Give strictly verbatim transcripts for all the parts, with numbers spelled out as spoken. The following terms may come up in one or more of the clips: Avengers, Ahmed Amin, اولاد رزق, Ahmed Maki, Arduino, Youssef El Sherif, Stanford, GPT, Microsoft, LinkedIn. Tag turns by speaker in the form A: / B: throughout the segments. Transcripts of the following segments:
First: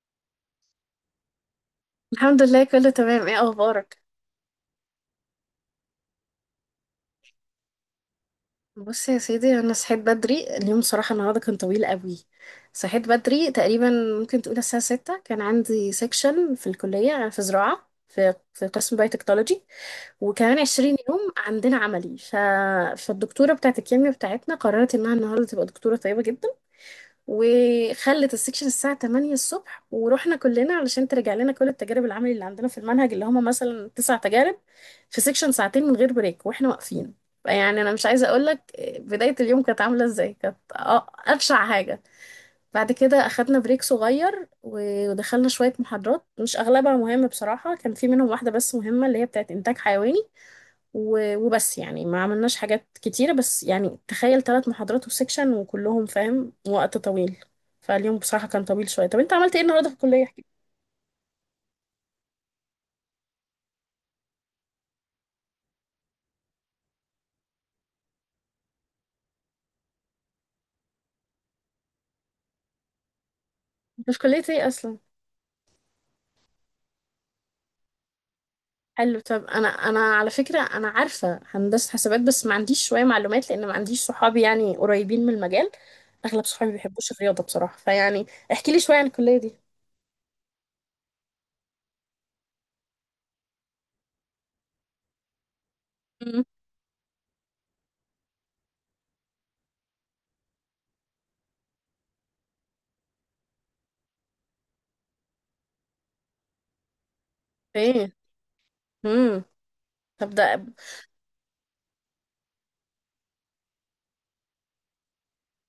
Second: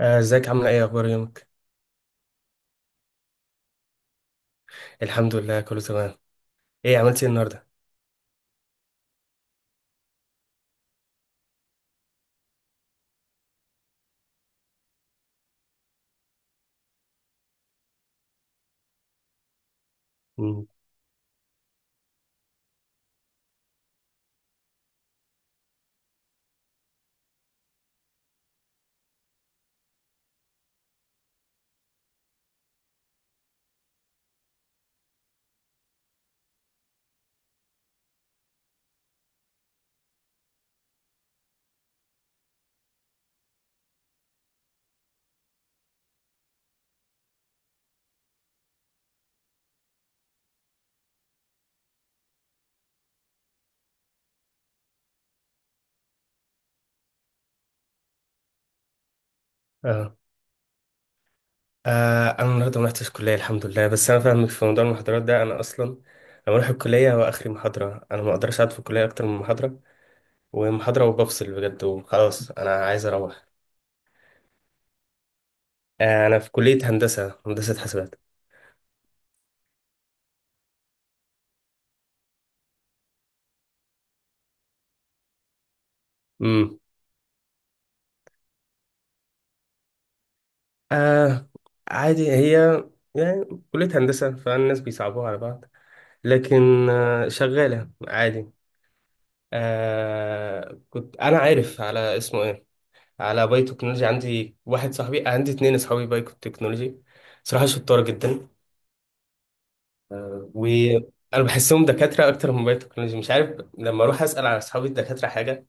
A: آه، ازيك، عاملة ايه، اخبار يومك؟
B: الحمد لله، كله تمام. ايه اخبارك؟
A: الحمد لله، كله تمام. ايه عملت ايه النهاردة؟
B: بص يا سيدي، انا صحيت بدري اليوم. صراحه النهارده كان طويل قوي. صحيت بدري تقريبا. ممكن تقول الساعه ستة، كان عندي سيكشن في الكليه. انا في زراعه، في في قسم بايوتكنولوجي. وكمان
A: مم.
B: عشرين يوم عندنا عملي. ف... فالدكتوره بتاعت الكيمياء بتاعتنا قررت انها النهارده تبقى دكتوره طيبه جدا. وخلت السكشن الساعة تمانية الصبح، ورحنا كلنا علشان ترجع لنا كل التجارب العملي اللي عندنا في المنهج، اللي هما مثلا تسع تجارب. في سكشن ساعتين من غير بريك واحنا واقفين. يعني انا مش عايزة اقولك بداية اليوم كانت عاملة ازاي. كانت آه، ابشع حاجة. بعد كده اخدنا بريك صغير و- ودخلنا شوية محاضرات. مش اغلبها مهمة، بصراحة كان في منهم واحدة بس مهمة اللي هي بتاعت انتاج حيواني. و- وبس يعني ما عملناش حاجات كتيرة. بس يعني تخيل ثلاث محاضرات وسكشن، وكلهم فاهم وقت طويل. فاليوم بصراحة كان طويل شوية. طب انت عملت ايه النهاردة في
A: اه.
B: الكلية؟ احكي.
A: آه انا النهاردة ما رحتش الكلية الحمد لله، بس انا فاهمك في موضوع المحاضرات ده. انا اصلا لما اروح الكلية هو اخري محاضرة، انا ما اقدرش اقعد في الكلية اكتر من محاضرة ومحاضرة وبفصل بجد وخلاص انا عايز اروح.
B: مش كلية ايه اصلا؟
A: آه انا في كلية هندسة، هندسة حاسبات.
B: حلو. طب انا انا على فكرة انا عارفة هندسة حسابات، بس ما عنديش شوية معلومات لان ما عنديش صحابي يعني قريبين من المجال. اغلب صحابي ما
A: امم.
B: بيحبوش الرياضة بصراحة، فيعني. احكي لي شوية عن الكلية دي.
A: آه عادي هي، يعني كلية هندسة فالناس بيصعبوها على بعض،
B: امم.
A: لكن آه شغالة عادي. آه كنت انا عارف على اسمه ايه، على باي تكنولوجي. عندي واحد صاحبي، عندي اتنين اصحابي باي تكنولوجي، صراحه شطار
B: ايه.
A: جدا.
B: امم، طب ده.
A: وانا بحسهم دكاتره اكتر من باي تكنولوجي، مش عارف، لما اروح اسال على اصحابي الدكاتره حاجه،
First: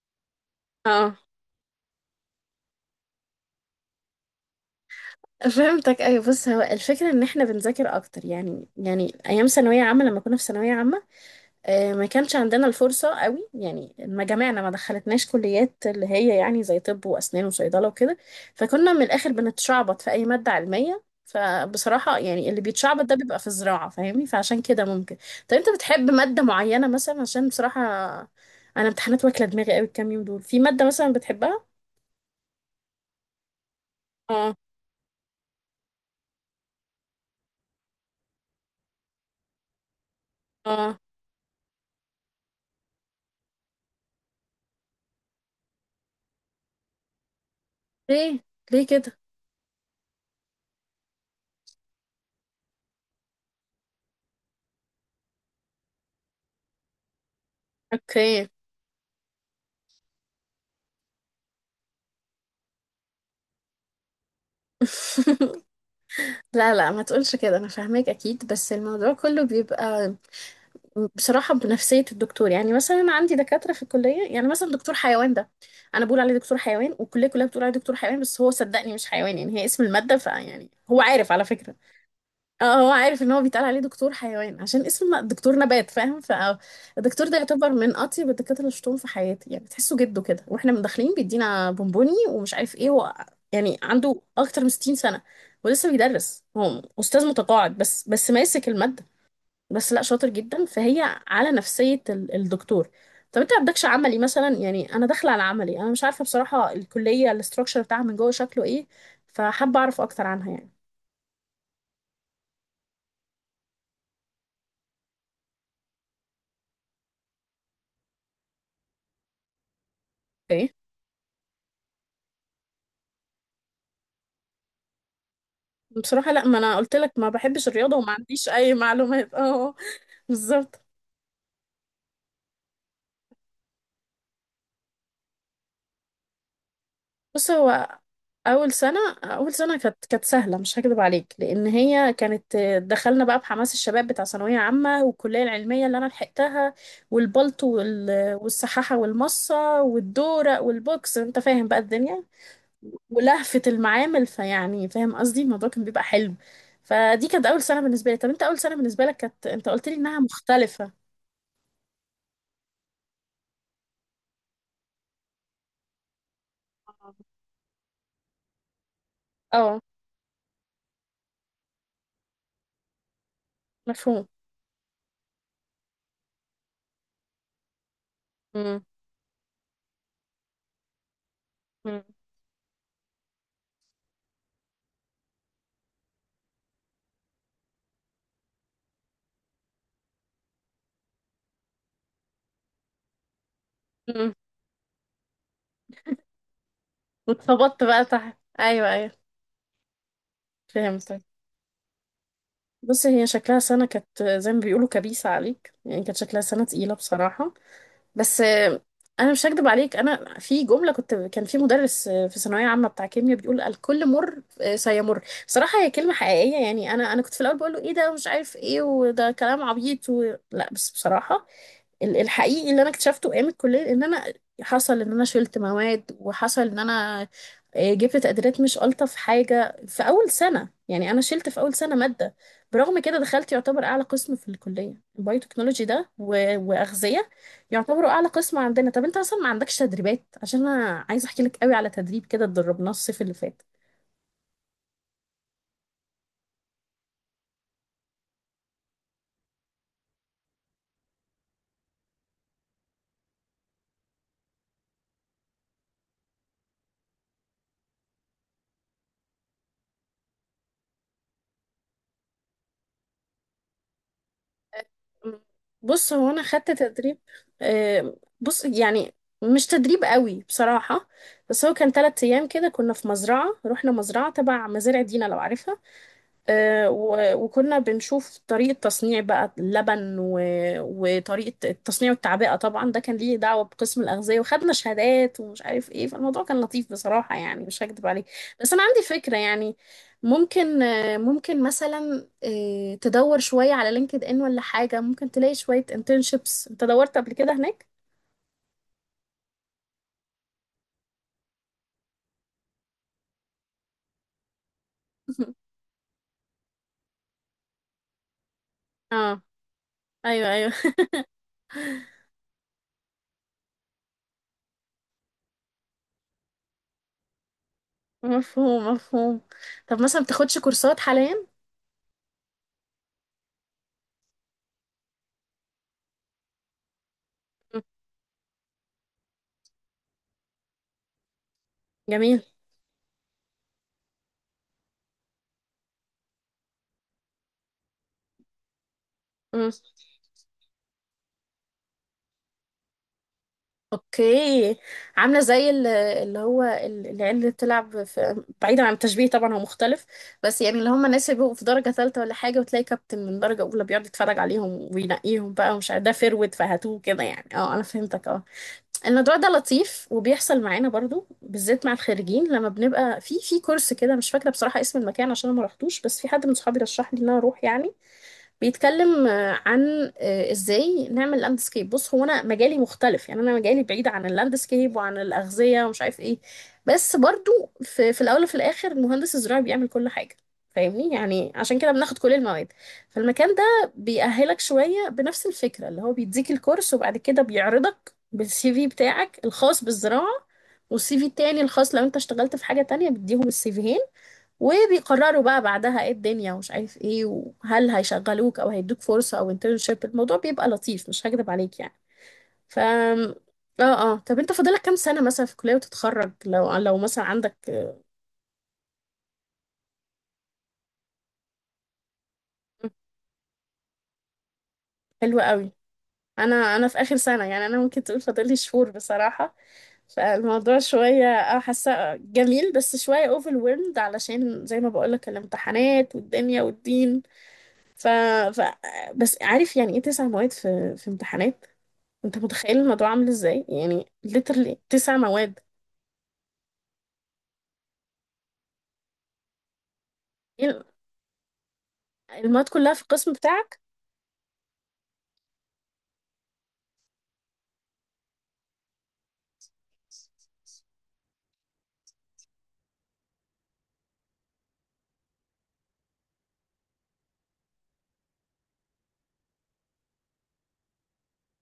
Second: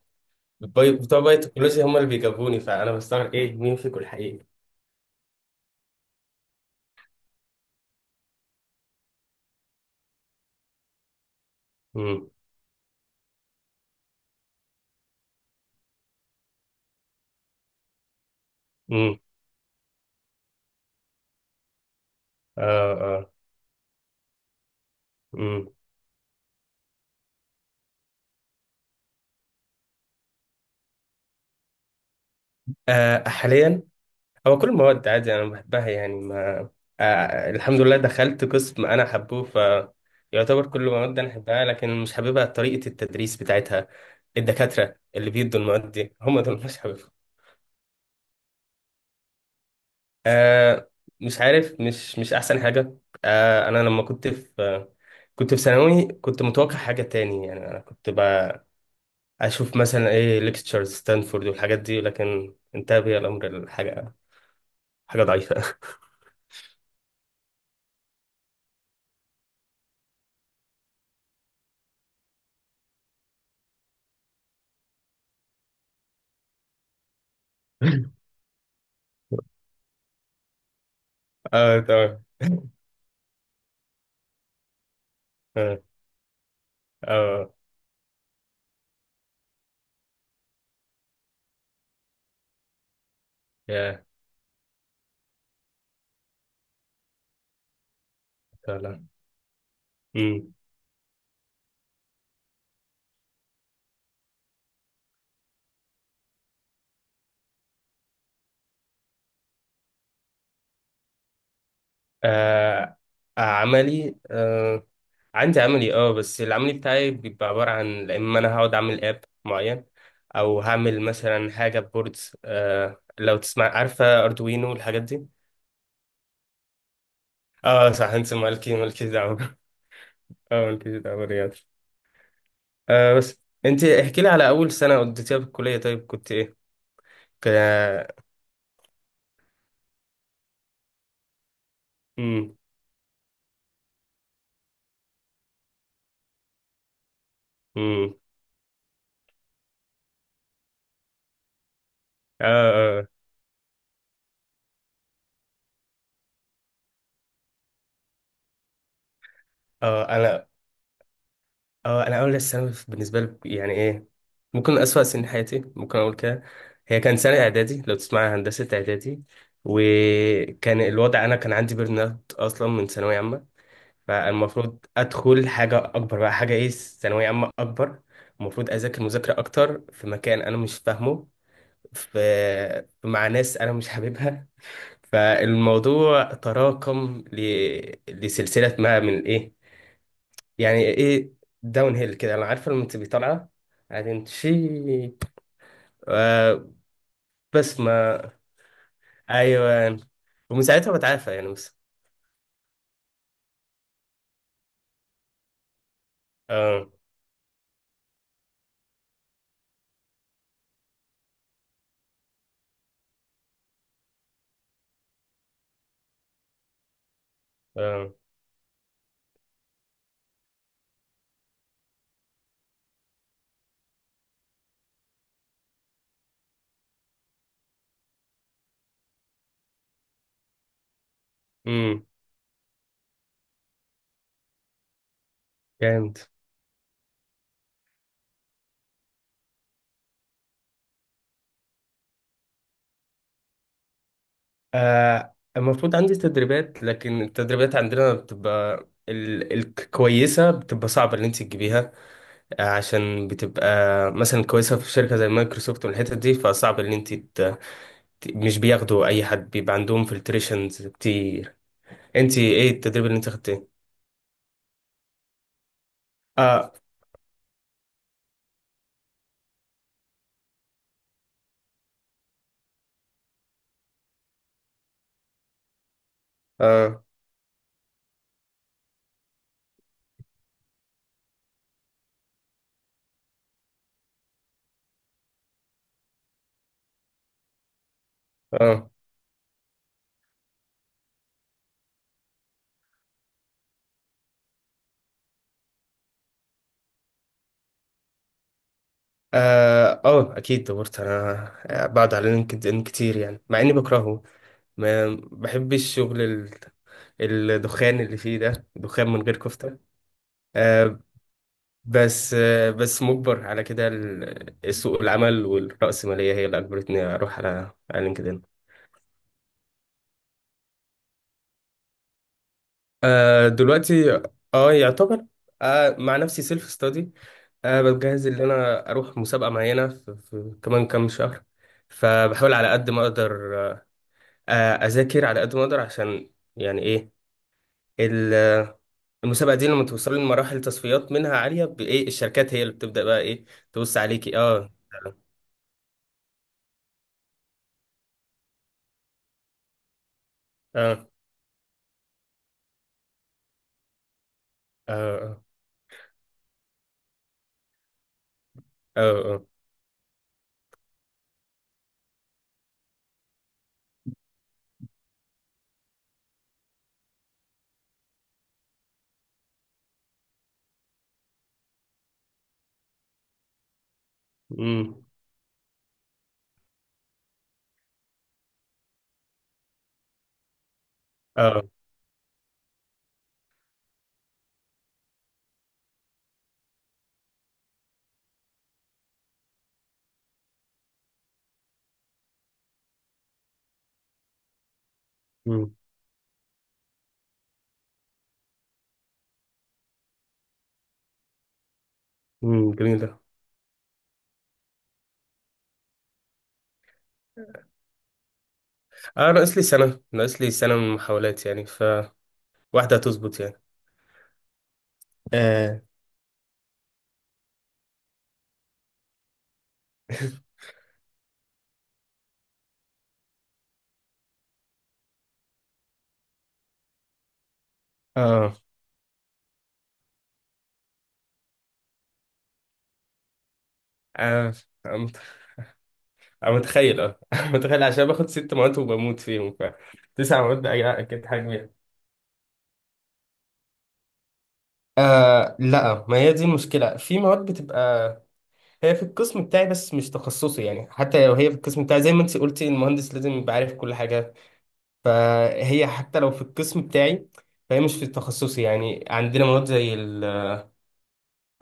A: باي
B: اه،
A: بتوع باي تكنولوجي هم اللي بيجاوبوني، فانا بستغرب ايه، مين فيكم الحقيقي؟
B: فهمتك، ايوه. بص هو الفكره ان احنا بنذاكر اكتر، يعني يعني ايام ثانويه عامه لما كنا في ثانويه عامه، آه، ما
A: امم.
B: كانش عندنا الفرصه قوي. يعني ما جامعنا ما دخلتناش كليات اللي هي يعني زي طب واسنان وصيدله وكده. فكنا من
A: امم.
B: الاخر بنتشعبط في اي ماده علميه. فبصراحه يعني اللي
A: اه.
B: بيتشعبط ده
A: اه.
B: بيبقى في الزراعه. فاهمني؟ فعشان كده ممكن. طب انت
A: امم.
B: بتحب ماده معينه مثلا؟ عشان بصراحه انا امتحانات واكله دماغي قوي الكام يوم دول. في ماده مثلا بتحبها؟
A: آه حاليا،
B: اه،
A: هو كل المواد عادي انا بحبها، يعني ما آه الحمد لله دخلت قسم انا حبه، ف يعتبر كل
B: اه.
A: المواد انا احبها، لكن مش حاببها طريقة التدريس بتاعتها. الدكاترة اللي بيدوا المواد دي هم دول مش حاببهم.
B: ليه، ليه كده؟
A: آه مش عارف، مش مش احسن حاجة. آه انا لما كنت في آه، كنت في ثانوي، كنت متوقع حاجة تاني، يعني انا كنت
B: اوكي.
A: بقى اشوف مثلا ايه، ليكتشرز ستانفورد والحاجات دي، لكن انتهى بي الامر الحاجة حاجة ضعيفة.
B: لا، لا، ما تقولش كده. انا فاهماك اكيد. بس الموضوع كله بيبقى بصراحه بنفسيه الدكتور. يعني مثلا انا عندي دكاتره في الكليه، يعني مثلا دكتور حيوان ده. انا بقول عليه دكتور حيوان، والكليه كلها بتقول عليه دكتور حيوان. بس هو صدقني مش حيوان، يعني هي اسم الماده. فيعني هو عارف على فكره.
A: اه تمام.
B: اه، هو عارف ان هو بيتقال عليه دكتور حيوان عشان اسمه دكتور
A: اه.
B: نبات، فاهم؟ فالدكتور ده
A: آه.
B: يعتبر من اطيب الدكاتره اللي شفتهم في حياتي. يعني تحسه جده كده واحنا من داخلين بيدينا بونبوني ومش عارف ايه هو. يعني
A: يا
B: عنده اكتر من ستين سنه. ولسه بيدرس، هو استاذ متقاعد بس، بس ماسك الماده.
A: فعلا.
B: بس لا، شاطر
A: امم.
B: جدا. فهي على نفسيه ال- الدكتور. طب انت ما عندكش عملي مثلا؟ يعني انا داخله على عملي، انا مش عارفه بصراحه الكليه الاستراكشر بتاعها من جوه شكله ايه. فحابه اعرف اكتر عنها،
A: آه عملي آه، عندي عملي. اه بس العملي بتاعي بيبقى عبارة عن اما انا هقعد اعمل اب معين، او
B: يعني.
A: هعمل مثلا حاجة بوردز. آه لو تسمع، عارفة اردوينو والحاجات دي؟
B: بصراحة لا، ما انا قلت لك ما بحبش
A: اه
B: الرياضة
A: صح،
B: وما
A: انت
B: عنديش اي
A: مالكي مالكي
B: معلومات.
A: دعوة.
B: اه.
A: اه،
B: بالظبط.
A: مالكي دعوة رياض. آه بس انت احكي لي على اول سنة قضيتيها في الكلية، طيب كنت ايه؟ ك...
B: بص هو اول سنة اول سنة كانت كانت سهلة، مش هكذب عليك، لان هي
A: امم.
B: كانت دخلنا بقى بحماس الشباب بتاع ثانوية عامة، والكلية العلمية اللي انا لحقتها. والبلطو
A: امم.
B: وال- والسحاحة والمصة والدورق والبوكس، انت فاهم بقى الدنيا؟
A: اه. اه.
B: ولهفة المعامل، فيعني فاهم قصدي. الموضوع كان بيبقى حلو. فدي كانت اول سنة بالنسبة لي. طب انت اول سنة بالنسبة لك كانت، انت قلت لي
A: آه،
B: انها
A: انا
B: مختلفة.
A: اه انا اول الثانوي بالنسبه لي، يعني ايه، ممكن اسوأ سنين حياتي، ممكن اقول كده. هي كان سنه اعدادي، لو تسمع، هندسه اعدادي.
B: اه،
A: وكان الوضع، انا كان عندي بيرن اوت اصلا من ثانويه عامه،
B: مفهوم.
A: فالمفروض ادخل حاجه اكبر بقى، حاجه ايه، ثانويه عامه اكبر، المفروض
B: مم.
A: اذاكر مذاكره اكتر في مكان انا مش فاهمه،
B: مم.
A: في مع ناس انا مش حاببها. فالموضوع تراكم ل... لسلسله ما من ايه، يعني ايه، داون هيل كده، انا عارفه لما تبقي طالعه بعدين
B: مم.
A: تشي. آه بس
B: واتخبطت بقى
A: ما
B: تحت، ايوه، ايوه.
A: ايوه، ومن ساعتها
B: فهمتك.
A: بتعافى يعني بس.
B: بصي، هي شكلها سنة كانت زي ما بيقولوا كبيسة عليك، يعني كانت شكلها سنة
A: اه.
B: تقيلة بصراحة. بس آه، انا مش هكدب عليك. انا في جمله كنت، كان في مدرس آه، في ثانويه عامه بتاع كيمياء، بيقول الكل مر آه، سيمر. بصراحه هي كلمه حقيقيه، يعني انا انا كنت في الاول بقول له ايه ده،
A: اه.
B: مش عارف ايه وده كلام عبيط و... لا، بس بصراحه ال- الحقيقي اللي انا اكتشفته ايام الكليه ان انا حصل ان انا شلت مواد وحصل ان انا آه، جبت تقديرات مش الطف حاجه في اول سنه. يعني انا شلت في اول سنه
A: امم.
B: ماده. برغم كده دخلت يعتبر اعلى قسم في الكليه، البايوتكنولوجي ده
A: جامد.
B: و- واغذيه. يعتبروا اعلى قسم عندنا. طب انت اصلا ما عندكش تدريبات؟ عشان انا عايزه احكي لك قوي على تدريب كده اتدربناه الصيف اللي فات.
A: آه المفروض عندي تدريبات، لكن التدريبات عندنا بتبقى ال- الكويسة بتبقى صعبة اللي انت تجيبيها، آه، عشان بتبقى مثلا كويسة في شركة زي مايكروسوفت والحتت دي، فصعب اللي انت ت- ت- مش بياخدوا اي حد، بيبقى عندهم فلتريشنز كتير. انت ايه التدريب اللي انت خدتيه؟
B: بص هو انا خدت
A: اه.
B: تدريب. آه، بص يعني مش تدريب قوي بصراحه. بس هو كان ثلاث ايام كده، كنا في مزرعه. رحنا مزرعه تبع مزارع دينا، لو عارفها. آه،
A: اه.
B: و- وكنا بنشوف طريقة تصنيع بقى اللبن و- وطريقة التصنيع والتعبئة. طبعا ده كان ليه دعوة بقسم الأغذية، وخدنا شهادات ومش عارف ايه. فالموضوع كان لطيف بصراحة، يعني مش هكدب عليك. بس أنا
A: اه.
B: عندي فكرة يعني. ممكن آه، ممكن مثلا آه، تدور شوية على لينكد إن ولا حاجة. ممكن تلاقي شوية internships. أنت دورت قبل كده هناك؟
A: اه. آه، اكيد دورت انا آه، بعد على لينكد ان كتير، يعني مع اني بكرهه، ما بحبش الشغل، ال- الدخان اللي فيه ده دخان من غير
B: اه.
A: كفتة.
B: ايوه، ايوه.
A: آه بس آه بس مجبر على كده، ال- سوق العمل والرأسمالية هي اللي اجبرتني اروح على على لينكد ان.
B: مفهوم، مفهوم. طب مثلا بتاخدش كورسات حاليا؟
A: آه دلوقتي، اه يعتبر آه مع نفسي سيلف ستادي.
B: مم،
A: أنا بجهز إن أنا أروح مسابقة معينة في, في كمان كام شهر،
B: جميل.
A: فبحاول على قد ما أقدر، آه، أذاكر على قد ما أقدر عشان يعني إيه، ال- المسابقة دي لما توصلي لمراحل تصفيات منها عالية بإيه الشركات هي اللي بتبدأ بقى إيه، تبص عليكي. أه.
B: اوكي. عامله زي ال- اللي هو ال- العيال اللي بتلعب في، بعيدا عن التشبيه طبعا، هو مختلف. بس يعني اللي هم
A: أه.
B: الناس اللي بيبقوا في درجه ثالثه ولا حاجه، وتلاقي كابتن من درجه اولى بيقعد يتفرج عليهم
A: أه.
B: وينقيهم بقى، ومش عارف ده فرود فهاتوه كده. يعني اه انا فهمتك، اه.
A: أه.
B: الموضوع
A: أه.
B: ده لطيف وبيحصل معانا برضو، بالذات مع الخريجين. لما بنبقى في في كورس كده، مش فاكره بصراحه اسم المكان عشان أنا ما رحتوش، بس في حد من صحابي رشح لي ان انا اروح يعني. بيتكلم آه، عن آه، ازاي نعمل لاندسكيب. بص هو انا مجالي مختلف، يعني انا مجالي بعيد عن اللاندسكيب
A: أمم.
B: وعن الاغذيه ومش عارف ايه. بس برضو في, في الاول وفي الاخر المهندس الزراعي بيعمل كل حاجه. فاهمني؟ يعني
A: أه.
B: عشان كده بناخد كل المواد. فالمكان ده بيأهلك شويه بنفس الفكره. اللي هو بيديك الكورس وبعد كده بيعرضك بالسي في بتاعك الخاص بالزراعه. والسي في التاني الخاص لو انت اشتغلت في حاجه تانية، بيديهم السي فيهين. وبيقرروا بقى
A: أمم.
B: بعدها ايه الدنيا ومش عارف ايه، وهل هيشغلوك او هيدوك فرصة او انترنشيب. الموضوع بيبقى لطيف، مش هكدب عليك يعني.
A: أمم،
B: ف
A: جميلة.
B: اه اه طب انت فاضلك كام سنة مثلا في الكلية وتتخرج لو لو مثلا عندك؟
A: أه ناقص لي سنة، ناقص لي سنة من المحاولات، يعني فواحدة هتظبط يعني.
B: حلو قوي.
A: آه.
B: انا انا في اخر سنة، يعني انا ممكن تقول فاضلي شهور بصراحة. فالموضوع شوية، اه حاسة جميل بس شوية overwhelmed، علشان زي ما بقولك الامتحانات والدنيا والدين. ف...
A: آه.
B: ف... بس عارف يعني ايه؟ تسع مواد في في امتحانات. انت متخيل الموضوع عامل ازاي؟ يعني
A: آه.
B: literally تسع مواد.
A: أنا متخيل أه متخيل عشان باخد ست مواد وبموت فيهم، ف تسع مواد
B: ايه؟
A: بقى أكيد حاجة بيها.
B: المواد كلها في القسم بتاعك؟
A: آه لا، ما هي دي المشكلة، في مواد بتبقى هي في القسم بتاعي، بس مش تخصصي. يعني حتى لو هي في القسم بتاعي، زي ما انت قلتي، المهندس لازم يبقى عارف كل حاجة، فهي حتى لو في القسم بتاعي، فهي مش في تخصصي. يعني عندنا مواد زي ال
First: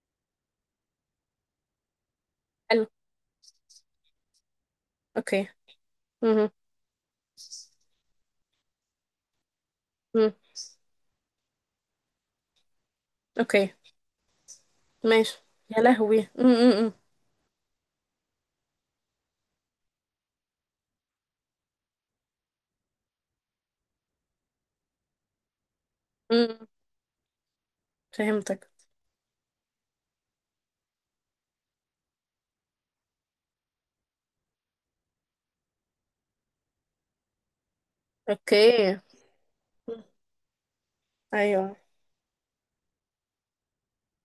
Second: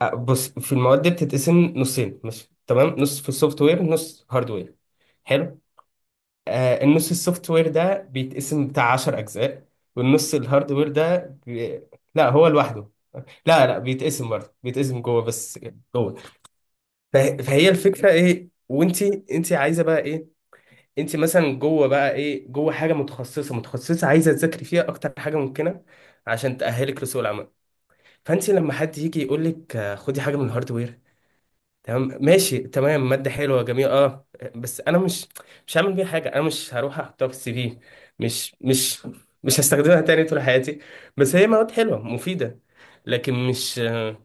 A: آه، بص، في المواد دي بتتقسم نصين مش
B: حلو.
A: تمام، نص في السوفت وير، نص هاردوير.
B: اوكي.
A: حلو.
B: امم،
A: آه، النص السوفت وير ده بيتقسم بتاع 10 اجزاء،
B: امم.
A: والنص الهاردوير ده بي... لا هو لوحده. لا
B: اوكي
A: لا، بيتقسم برضه، بيتقسم جوه
B: ماشي.
A: بس.
B: يا
A: جوه.
B: لهوي. امم،
A: فه... فهي الفكره ايه، وانت انت عايزه بقى ايه، انت مثلا جوه بقى ايه، جوه حاجه متخصصه متخصصه عايزه تذاكري فيها اكتر حاجه ممكنه عشان
B: امم.
A: تاهلك لسوق العمل. فانت
B: فهمتك.
A: لما حد يجي يقول لك آه، خدي حاجه من الهاردوير، تمام ماشي تمام، مادة حلوة جميلة، اه، بس انا مش مش هعمل بيها حاجة، انا مش هروح احطها في السي في، مش
B: اوكي. مم.
A: مش مش هستخدمها تاني طول حياتي. بس هي مواد
B: ايوه.
A: حلوة مفيدة، لكن مش آه،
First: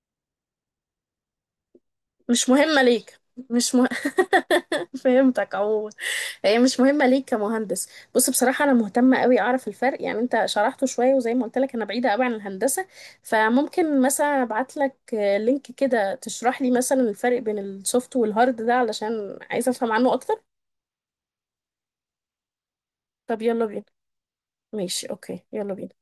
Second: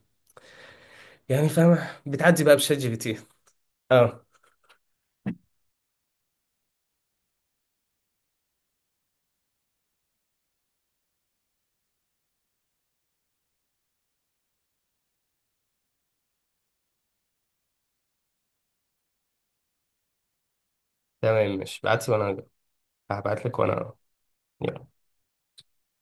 A: يعني فاهمة، بتعدي
B: مش
A: بقى بشات
B: مهمة
A: جي بي تي.
B: ليك. مش مه...
A: اه
B: فهمتك عموما. هي مش مهمة ليك كمهندس. بص بصراحة أنا مهتمة قوي أعرف الفرق، يعني أنت شرحته شوية وزي ما قلت لك أنا بعيدة قوي عن الهندسة. فممكن مثلا أبعت لك آه، لينك كده تشرح لي مثلا الفرق بين السوفت والهارد ده، علشان عايزة أفهم عنه أكتر.
A: تمام، مش بعتي وانا
B: طب
A: هبعت لك
B: يلا بينا.
A: وانا
B: ماشي، أوكي، يلا بينا.